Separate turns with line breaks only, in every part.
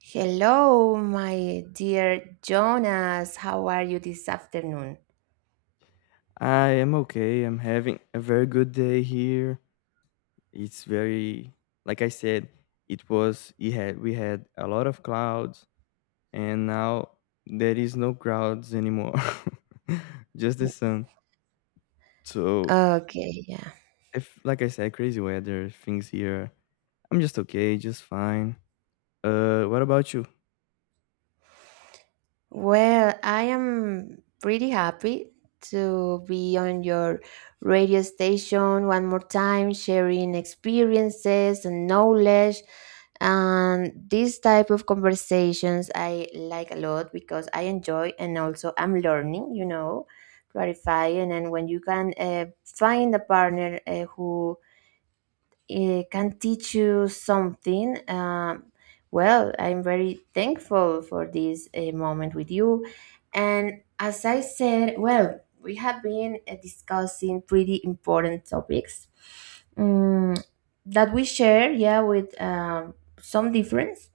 Hello, my dear Jonas. How are you this afternoon?
I am okay. I'm having a very good day here. It's very, like I said, it was, it had, we had a lot of clouds and now there is no clouds anymore. Just the sun. So,
Okay, yeah.
if, like I said, crazy weather, things here. I'm just okay, just fine. What about you?
Well, I am pretty happy to be on your radio station one more time, sharing experiences and knowledge. And this type of conversations I like a lot because I enjoy and also I'm learning, you know, clarifying. And when you can find a partner who can teach you something, well, I'm very thankful for this moment with you. And as I said, well, we have been discussing pretty important topics um, that we share, yeah, with some difference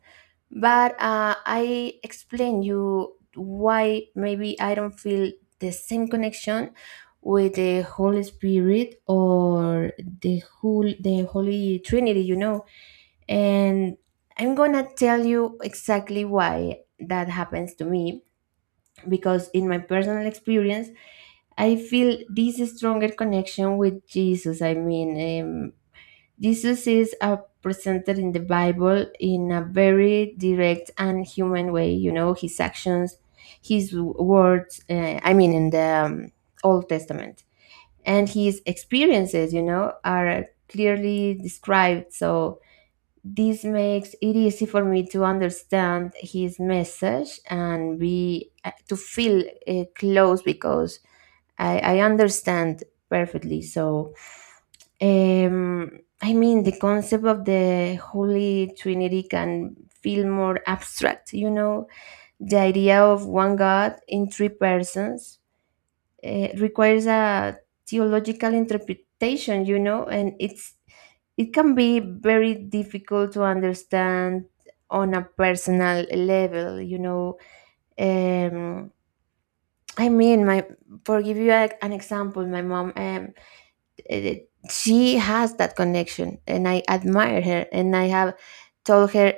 but I explain you why maybe I don't feel the same connection with the holy spirit or the holy trinity, you know. And I'm gonna tell you exactly why that happens to me, because in my personal experience I feel this stronger connection with jesus, I mean, diseases are presented in the Bible in a very direct and human way. You know, his actions, words, I mean, in the Old Testament. And his experiences, you know, are clearly described. So this makes it easy for me to understand his message and be to feel close because I understand perfectly. So um, I mean, the concept of the Holy Trinity can feel more abstract, you know, the idea of one God in three persons requires a theological interpretation, you know, and it can be very difficult to understand on a personal level, you know. Um, I mean, my for give you a, an example, my mom. Eh, she has that connection and I admire her and I have told her,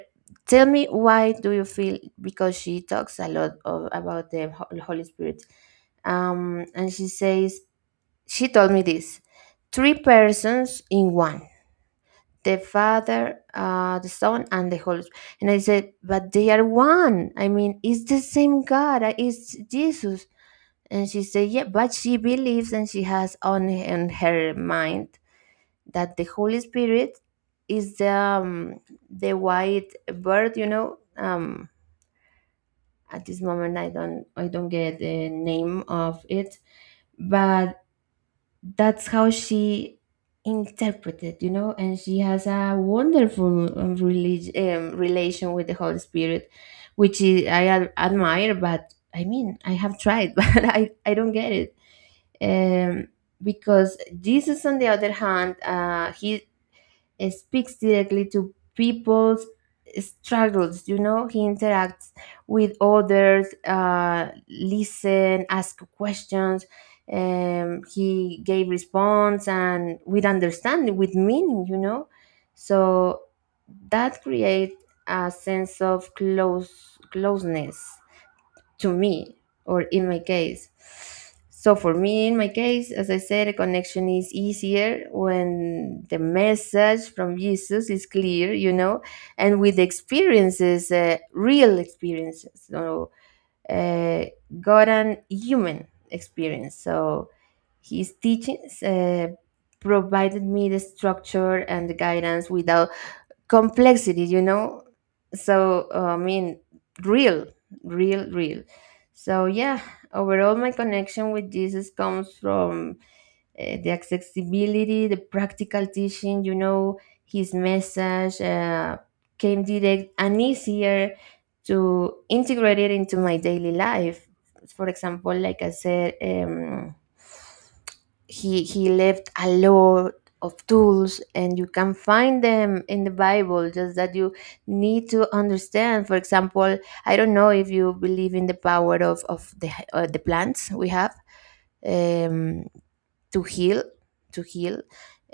tell me why do you feel, because she talks a lot of, about holy spirit, and she says, she told me this, three persons in one, the father, the son and the holy spirit. And I said, but they are one, I mean, it's the same god, it's jesus. And she said yeah, but she believes and she has in her mind that the Holy Spirit is the white bird, you know. At this moment, I don't get the name of it, but that's how she interpreted, you know. And she has a wonderful religion relation with the Holy Spirit, which is, admire. But I mean, I have tried, but I don't get it. Um, because Jesus, on the other hand, he speaks directly to people's struggles. You know, he interacts with others, listen, ask questions. He gave response and with understanding, with meaning. You know, so that creates a sense of closeness to me or in my case. So for me, in my case, as I said, a connection is easier when the message from Jesus is clear, you know, and with experiences, real experiences, so uh, God and human experience. So his teachings provided me the structure and the guidance without complexity, you know. So I mean, real real. So yeah, overall my connection with jesus comes from the accessibility, the practical teaching, you know, his message came direct and easier to integrate it into my daily life. For example, like I said, he left a lot of tools and you can find them in the bible, just that you need to understand. For example, I don't know if you believe in the power of the plants we have, um to heal, to heal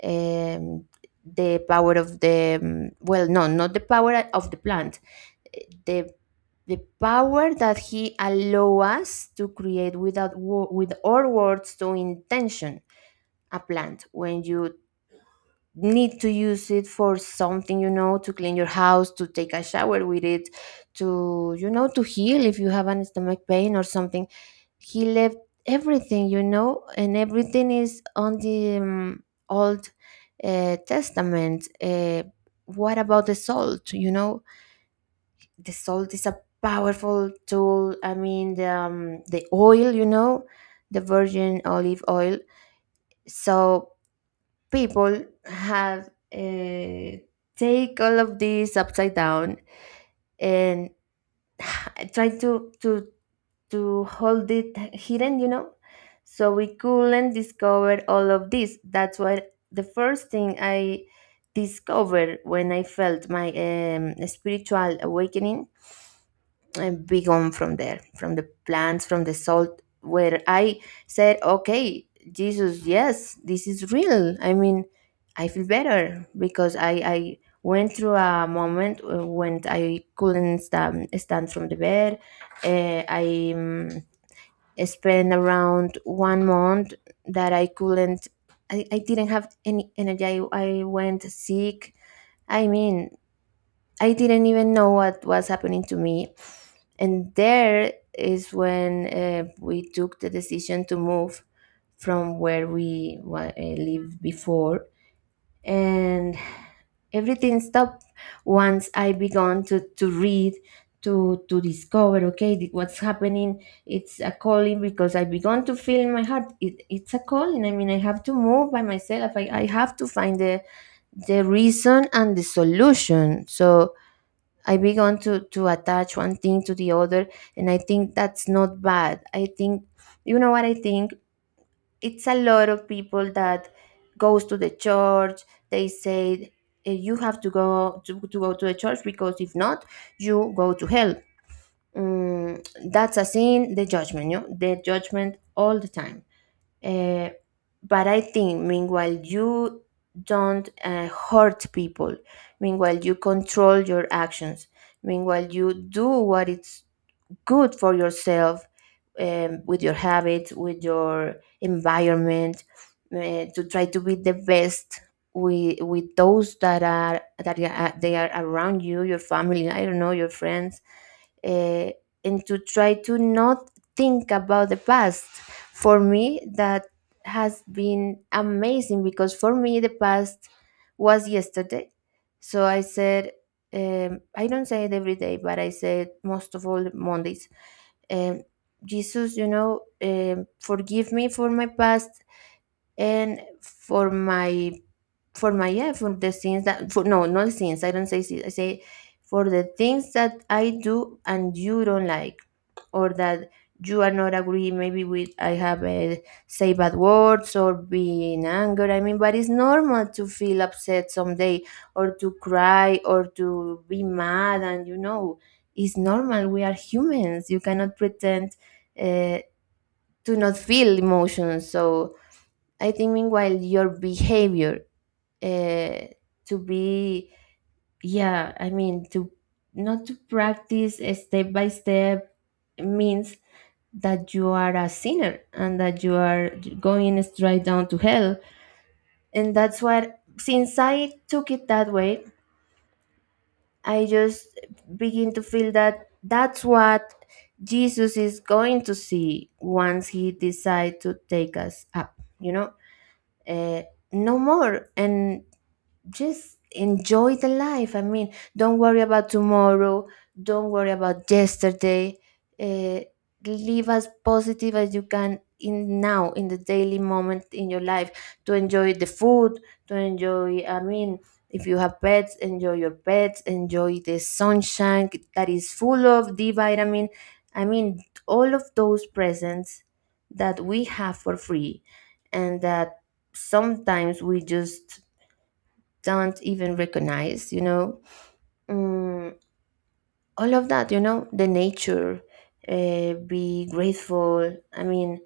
um the power of the well no, not the power of the plant, the the power that he allow us to create without wo- with our words, to intention a plant, when you need to use it for something, you know, to clean your house, to take a shower with it, to, you know, to heal if you have an stomach pain or something. He left everything, you know, and everything is on the old testament. What about the salt, you know. The salt is a powerful tool. I mean the oil, you know, the virgin olive oil. So people have take all of this upside down, and try to hold it hidden, you know, so we couldn't discover all of this. That's why the first thing I discovered, when I felt my spiritual awakening, begun from there, from the plants, from the salt, where I said, okay, Jesus, yes, this is real. I mean, I feel better because I went through a moment when I couldn't stand from the bed. I spent around one month that I couldn't, I didn't have any energy. I went sick. I mean, I didn't even know what was happening to me. And there is when we took the decision to move from where lived before. And everything stopped once I began to read, to discover, okay, what's happening. It's a calling, because I began to feel in my heart it's a calling. I mean, I have to move by myself. I have to find the reason and the solution. So I began to attach one thing to the other, and I think that's not bad. I think you know what I think. It's a lot of people that goes to the church. They say, "Eh, you have to go to go to the church, because if not, you go to hell. Mm, that's a sin. The judgment, you know, the judgment all the time. Uh, but I think, meanwhile, you don't hurt people. Meanwhile, you control your actions. Meanwhile, you do what is good for yourself, with your habits, with your environment, to try to be the best with those that are, they are around you, your family, I don't know, your friends, uh, and to try to not think about the past. For me, that has been amazing, because for me the past was yesterday. So I said, I don't say it every day, but I say it most of all Mondays. Um, Jesus, you know, forgive me for my past and for my yeah, for the things that, for no, not things, I don't say things, I say for the things that I do and you don't like, or that you are not agree maybe with. I have a, say bad words or be in anger, I mean, but it's normal to feel upset someday, or to cry or to be mad, and you know, it's normal, we are humans. You cannot pretend uh, to not feel emotions. So I think meanwhile your behavior uh, to be, yeah, I mean to not to practice step by step, means that you are a sinner and that you are going straight down to hell. And that's what, since I took it that way, I just begin to feel that that's what jesus is going to see once he decides to take us up, you know. uh, no more, and just enjoy the life. I mean, don't worry about tomorrow. Don't worry about yesterday. Uh, live as positive as you can in now, in the daily moment in your life. To enjoy the food, to enjoy, I mean, if you have pets, enjoy your pets, enjoy the sunshine that is full of D vitamin. I mean, all of those presents that we have for free, and that sometimes we just don't even recognize, you know. Mm, all of that, you know, the nature. Be grateful, I mean,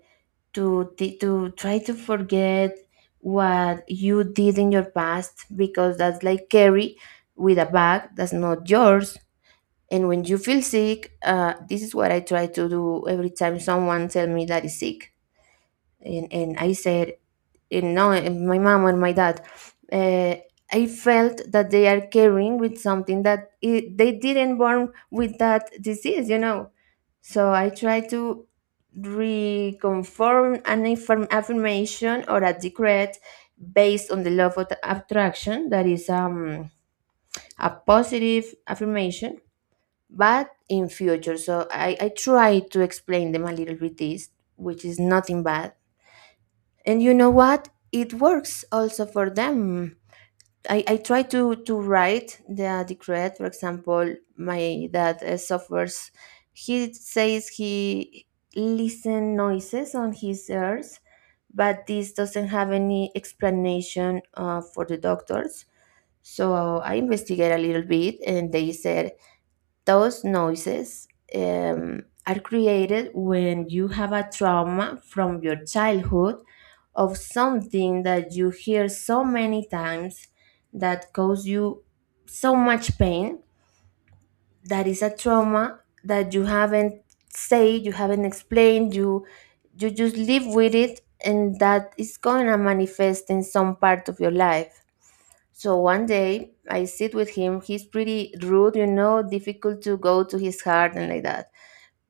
to try to forget what you did in your past, because that's like carry with a bag that's not yours. And when you feel sick, this is what I try to do every time someone tell me that is sick. And I said, you know, in my mom and my dad, uh, I felt that they are carrying with something that it, they didn't born with that disease, you know. So I try to reconform an affirmation or a decret based on the law of attraction, that is a positive affirmation, but in future. So I try to explain them a little bit this, which is nothing bad and you know what it works also for them. I try to write the decree. For example my dad suffers, he says he listen noises on his ears, but this doesn't have any explanation for the doctors. So I investigate a little bit and they said those noises are created when you have a trauma from your childhood, of something that you hear so many times that cause you so much pain, that is a trauma that you haven't said, you haven't explained, you just live with it, and that is going to manifest in some part of your life. So one day I sit with him. He's pretty rude, you know, difficult to go to his heart and like that.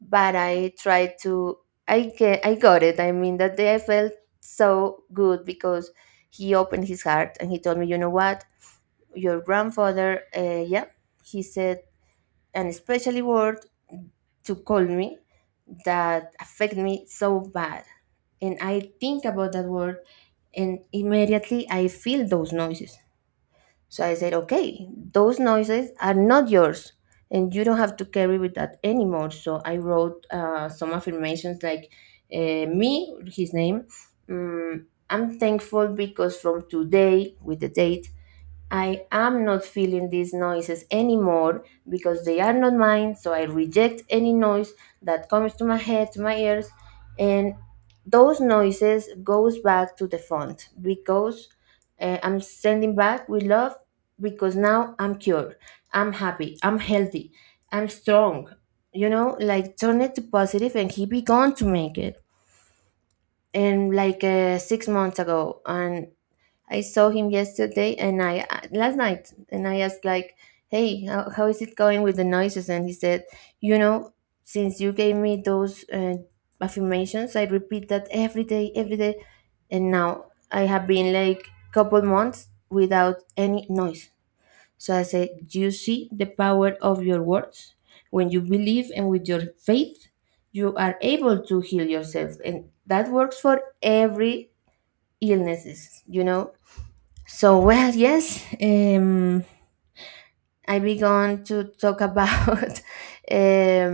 But I tried to. I got it. I mean, that day I felt so good because he opened his heart and he told me, you know what, your grandfather, yeah, he said an especially word to call me that affect me so bad, and I think about that word, and immediately I feel those noises. So I said, okay, those noises are not yours and you don't have to carry with that anymore. So I wrote some affirmations like uh, me, his name, I'm thankful because from today, with the date, I am not feeling these noises anymore because they are not mine, so I reject any noise that comes to my head, to my ears, and those noises goes back to the font because I'm sending back with love because now I'm cured, I'm happy, I'm healthy, I'm strong. You know, like turn it to positive and keep it began to make it. And like 6 months ago, and I saw him yesterday and I last night and I asked like, "Hey, how is it going with the noises?" And he said, "You know, since you gave me those affirmations, I repeat that every day, and now I have been like couple months without any noise." So I said, "You see the power of your words. When you believe and with your faith, you are able to heal yourself, and that works for every illnesses. You know, so well, yes, I began to talk about um,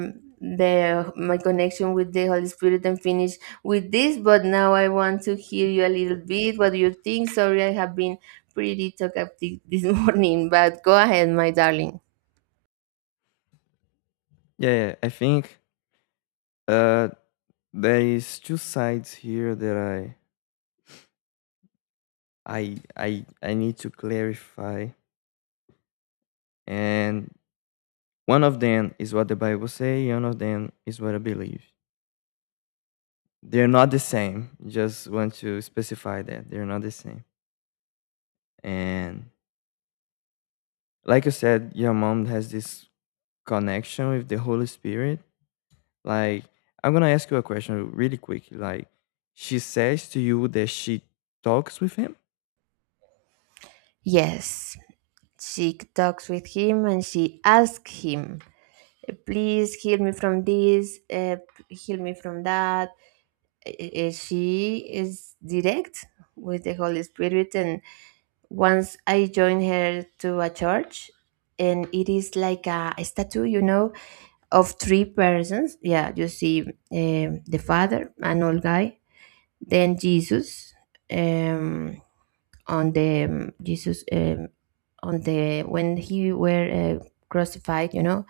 the my connection with the Holy Spirit and finish with this. But now I want to hear you a little bit. What do you think? Sorry, I have been pretty talkative this morning, but go ahead, my darling.
Yeah, yeah, I think uh there is two sides here that I need to clarify. And one of them is what the Bible say, one of them is what I believe. They're not the same. Just want to specify that they're not the same. And like you said, your mom has this connection with the Holy Spirit. Like I'm gonna ask you a question really quick. Like she says to you that she talks with him.
Yes, she talks with him and she asks him, "Please heal me from this. Heal me from that." She is direct with the Holy Spirit. And once I joined her to a church, and it is like a statue, you know, of three persons. Yeah, you see the Father, an old guy, then Jesus, um, on the Jesus, on the when he were uh, crucified, you know,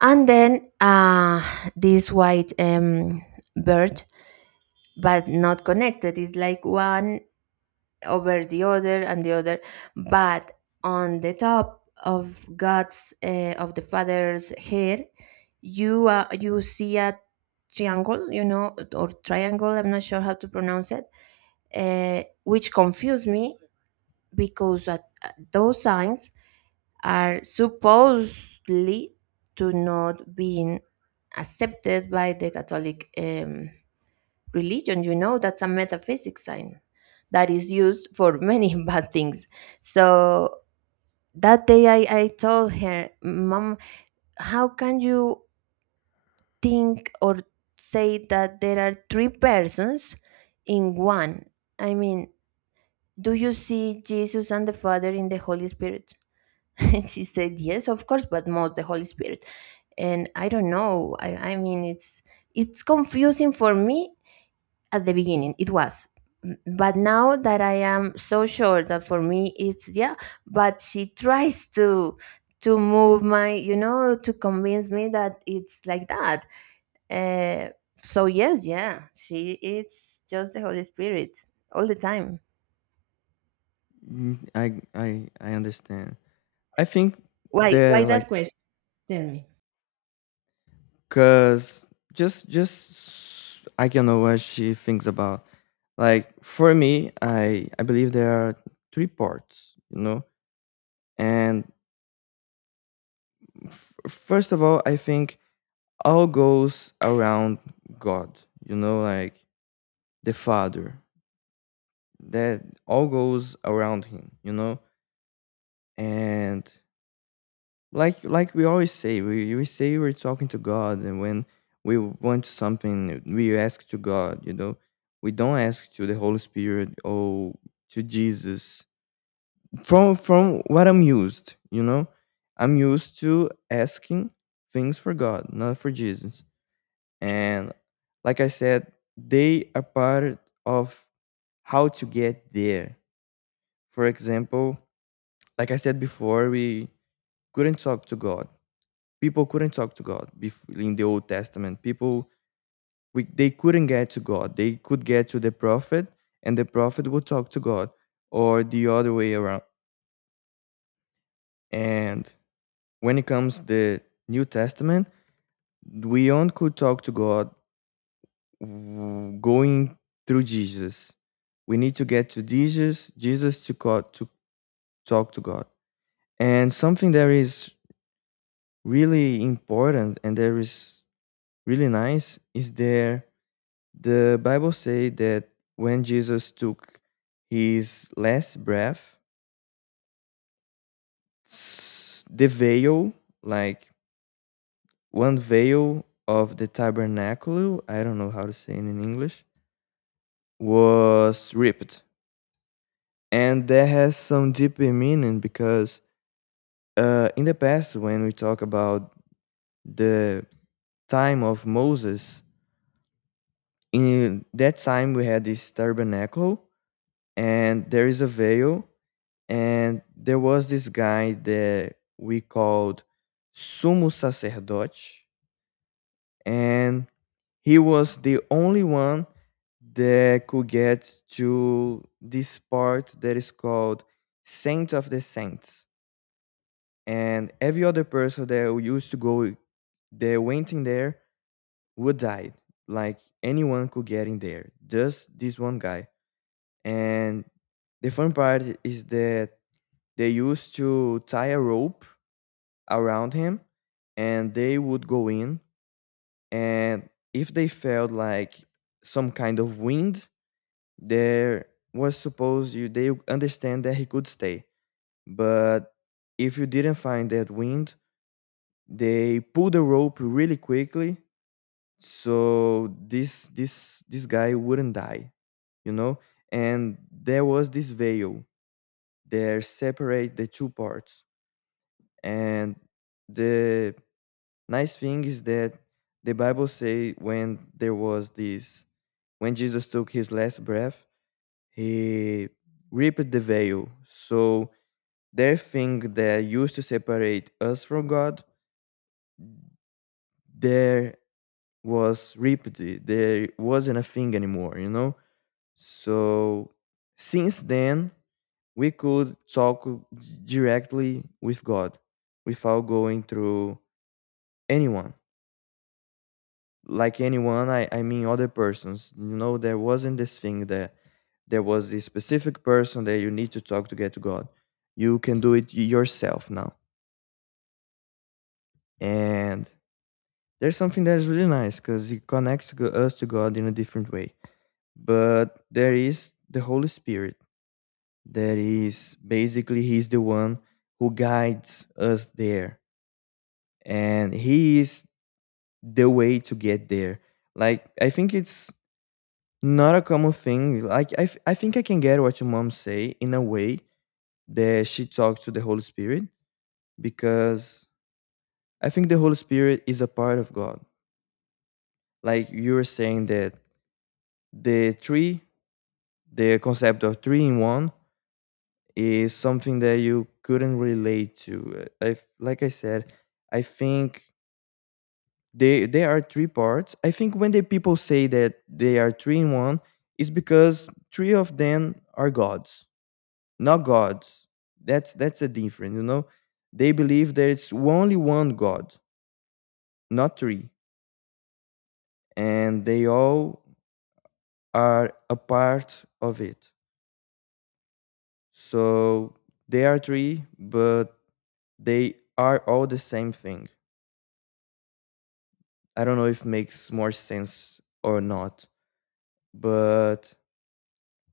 and then this white bird, but not connected. It's like one over the other and the other. But on the top of God's, of the Father's head, you you see a triangle, you know, or triangle, I'm not sure how to pronounce it, which confused me because at those signs are supposedly to not being accepted by the Catholic religion, you know, that's a metaphysics sign that is used for many bad things. So that day I told her mom, how can you think or say that there are three persons in one? I mean, do you see Jesus and the Father in the Holy Spirit? And she said yes, of course, but most the Holy Spirit. And I don't know, I mean it's confusing for me. At the beginning it was but now that I am so sure that for me it's yeah. But she tries to move my, you know, to convince me that it's like that. uh, so yes, yeah, she it's just the Holy Spirit all the time.
Mm, I understand. I think
Why
the like
that question, tell me.
cause just I don't know what she thinks about. Like for me, I believe there are three parts, you know. And first of all, I think all goes around God, you know, like the Father. That all goes around him, you know. And like we always say, we say we're talking to God. And when we want something, we ask to God, you know. We don't ask to the Holy Spirit or to Jesus. From what I'm used, you know, I'm used to asking things for God, not for Jesus. And like I said, they are part of how to get there. For example, like I said before, we couldn't talk to God. People couldn't talk to God, in the Old Testament, people, they couldn't get to God. They could get to the prophet, and the prophet would talk to God, or the other way around. And when it comes the New Testament, we only could talk to God, going through Jesus. We need to get to Jesus, Jesus to God, to talk to God. And something that is really important and that is really nice is there. The Bible say that when Jesus took his last breath, the veil, like one veil of the tabernacle, I don't know how to say it in English, was ripped. And that has some deeper meaning, because in the past, when we talk about the time of Moses, in that time we had this tabernacle, and there is a veil, and there was this guy that we called Sumo Sacerdote, and he was the only one that could get to this part that is called Saint of the Saints. And every other person that used to go, that went in there, would die. Like anyone could get in there, just this one guy. And the fun part is that they used to tie a rope around him, and they would go in, and if they felt like some kind of wind there, was supposed, you they understand that he could stay. But if you didn't find that wind, they pulled the rope really quickly, so this guy wouldn't die, you know. And there was this veil there, separate the two parts. And the nice thing is that the Bible say, when there was this when Jesus took his last breath, he ripped the veil. So their thing that used to separate us from God, there was ripped. There wasn't a thing anymore, you know? So since then, we could talk directly with God without going through anyone. Like anyone, I mean, other persons, you know. There wasn't this thing that there was a specific person that you need to talk to get to God. You can do it yourself now. And there's something that is really nice because it connects us to God in a different way. But there is the Holy Spirit that is basically, he's the one who guides us there, and he is the way to get there. Like I think it's not a common thing. Like I think I can get what your mom say in a way that she talks to the Holy Spirit, because I think the Holy Spirit is a part of God. Like you were saying that the three, the concept of three in one, is something that you couldn't relate to. I, like I said, I think they are three parts. I think when the people say that they are three in one, it's because three of them are gods, not God. That's a difference, you know. They believe there is only one God, not three, and they all are a part of it. So they are three, but they are all the same thing. I don't know if makes more sense or not, but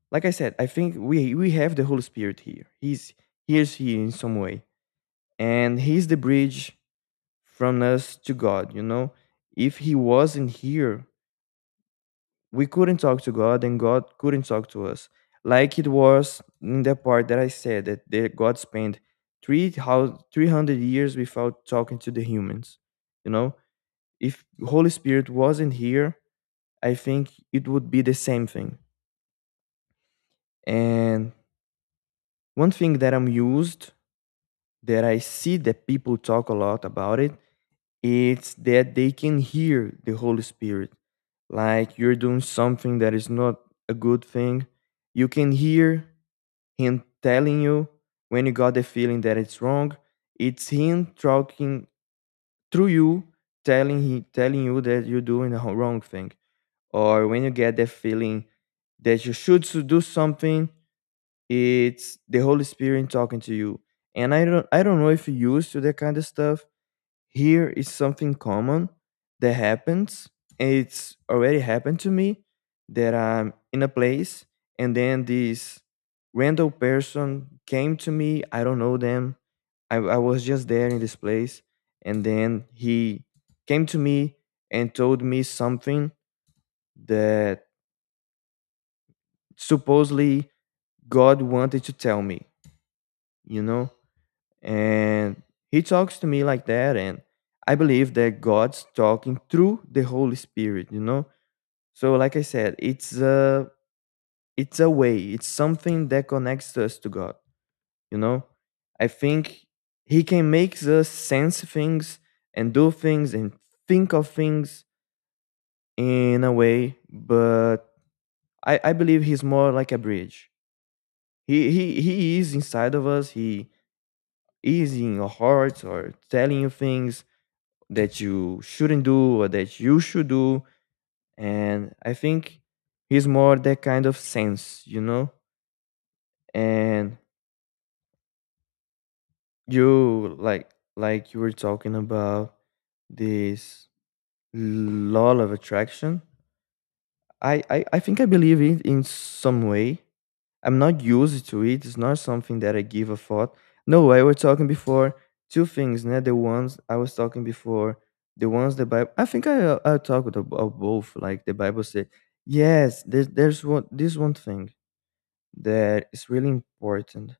like I said, I think we have the Holy Spirit here. He's here's here in some way, and he's the bridge from us to God, you know? If he wasn't here, we couldn't talk to God and God couldn't talk to us. Like it was in the part that I said that God spent 300 years without talking to the humans, you know? If Holy Spirit wasn't here, I think it would be the same thing. And one thing that I'm used, that I see that people talk a lot about it, it's that they can hear the Holy Spirit. Like you're doing something that is not a good thing. You can hear Him telling you when you got the feeling that it's wrong. It's Him talking through you, telling, telling you that you're doing the wrong thing. Or when you get the feeling that you should do something, it's the Holy Spirit talking to you. And I don't know if you used to that kind of stuff. Here is something common that happens. It's already happened to me that I'm in a place, and then this random person came to me. I don't know them. I was just there in this place, and then he came to me and told me something that supposedly God wanted to tell me, you know. And he talks to me like that. And I believe that God's talking through the Holy Spirit, you know? So like I said, it's a, it's a way, it's something that connects us to God, you know? I think he can make us sense things and do things and think of things in a way, but I believe he's more like a bridge. He is inside of us, he is in your heart or telling you things that you shouldn't do or that you should do. And I think he's more that kind of sense, you know? And you like you were talking about this law of attraction. I think I believe it in some way. I'm not used to it. It's not something that I give a thought. No, I was talking before two things, né? The ones I was talking before, the ones the Bible. I think I talked about both. Like the Bible said, yes, there's one, this one thing that is really important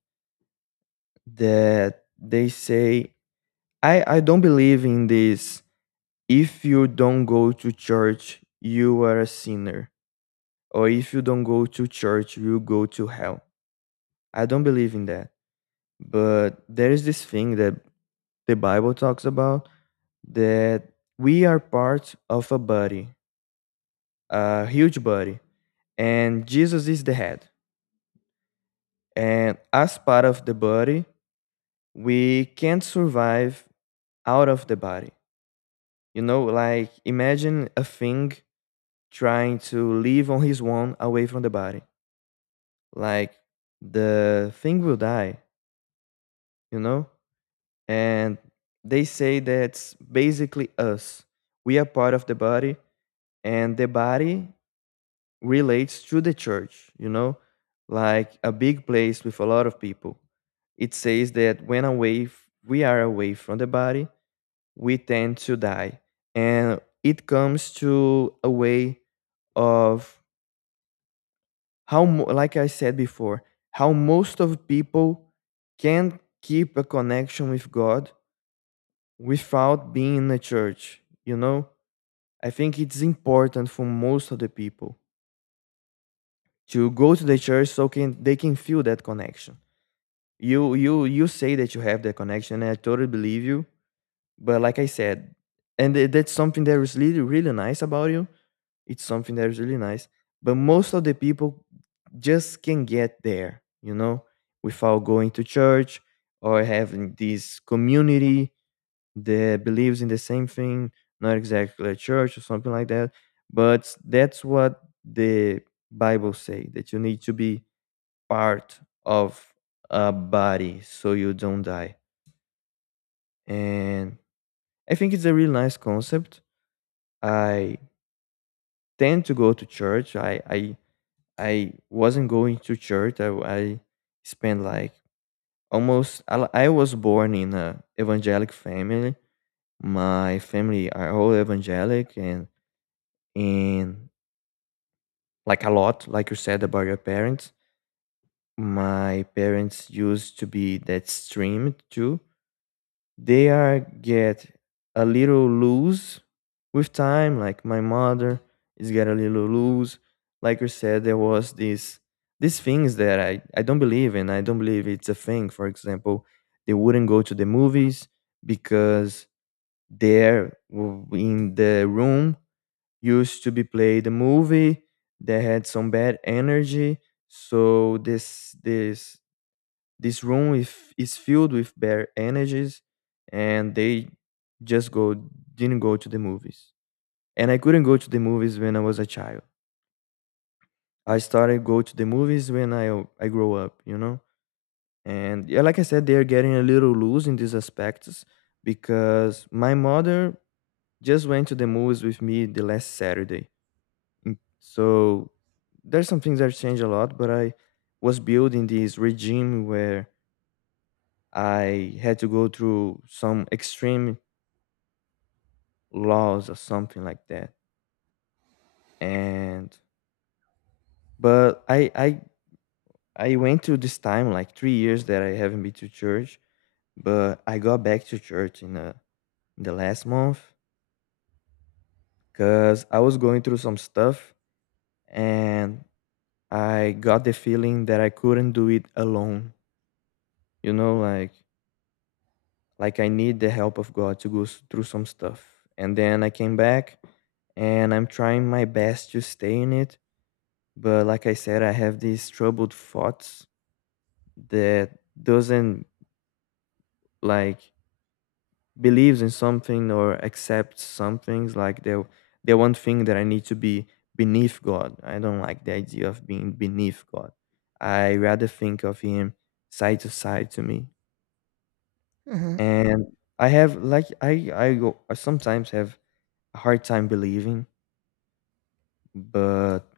that they say. I don't believe in this. If you don't go to church, you are a sinner, or if you don't go to church, you'll go to hell. I don't believe in that. But there is this thing that the Bible talks about, that we are part of a body, a huge body, and Jesus is the head. And as part of the body, we can't survive out of the body. You know, like imagine a thing trying to live on his own away from the body. Like the thing will die, you know? And they say that's basically us. We are part of the body, and the body relates to the church, you know, like a big place with a lot of people. It says that when away, we are away from the body, we tend to die. And it comes to a way of how, like I said before, how most of people can keep a connection with God without being in a church. You know, I think it's important for most of the people to go to the church so can they can feel that connection. You say that you have that connection, and I totally believe you. But like I said, and that's something that is really really nice about you. It's something that is really nice. But most of the people just can get there, you know, without going to church or having this community that believes in the same thing, not exactly a church or something like that, but that's what the Bible say that you need to be part of a body so you don't die. And I think it's a really nice concept. I tend to go to church. I wasn't going to church. I spent like almost I was born in a evangelic family. My family are all evangelic and like a lot, like you said about your parents. My parents used to be that streamed too. They are get a little loose with time. Like my mother is get a little loose. Like you said, there was this these things that I don't believe in. I don't believe it's a thing. For example, they wouldn't go to the movies because in the room used to be played a movie that had some bad energy. So this room if, is filled with bad energies, and they just go didn't go to the movies. And I couldn't go to the movies when I was a child. I started go to the movies when I grow up. And yeah, like I said, they are getting a little loose in these aspects because my mother just went to the movies with me the last Saturday. So there's some things that changed a lot, but I was building this regime where I had to go through some extreme laws or something like that. And but I went through this time like 3 years that I haven't been to church, but I got back to church in the last month because I was going through some stuff, and I got the feeling that I couldn't do it alone. You know, like I need the help of God to through some stuff. And then I came back and I'm trying my best to stay in it, but like I said, I have these troubled thoughts that doesn't like believes in something or accepts some things, like the one thing that I need to be beneath God. I don't like the idea of being beneath God. I rather think of him side to side to me.
Hmm.
And I have, like, I sometimes have a hard time believing, but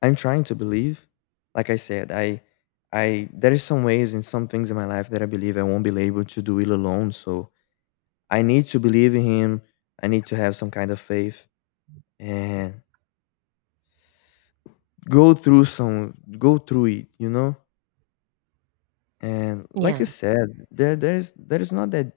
I'm trying to believe. Like I said, I there is some ways and some things in my life that I believe I won't be able to do it alone. So I need to believe in him. I need to have some kind of faith and go through it, you know? And like
Yeah.
you said, there is not that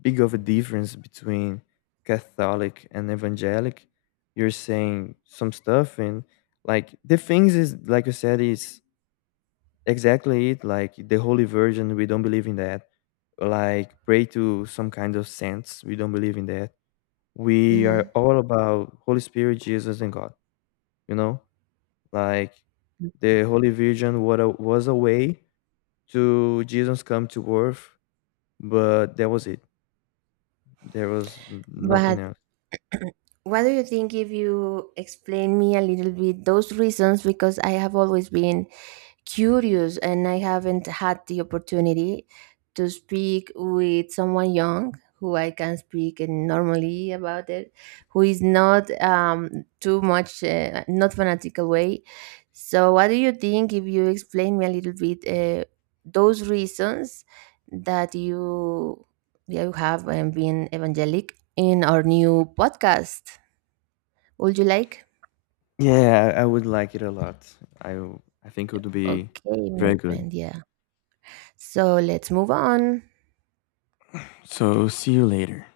big of a difference between Catholic and evangelic. You're saying some stuff, and like the things is like you said is exactly it. Like the Holy Virgin, we don't believe in that. Like pray to some kind of saints, we don't believe in that. We are
Hmm.
all about Holy Spirit, Jesus, and god you know like the Holy Virgin was a way to Jesus come to earth, but that was it. There was nothing
But
else.
what do you think if you explain me a little bit those reasons, because I have always been curious and I haven't had the opportunity to speak with someone young who I can speak and normally about it, who is not too much, not fanatical way. So, what do you think if you explain me a little bit those reasons that you have been evangelic in our new podcast? Would you like?
Yeah, I would like it a lot. I think it would be
Okay, my
very good.
friend. Yeah. So let's move on.
So see you later.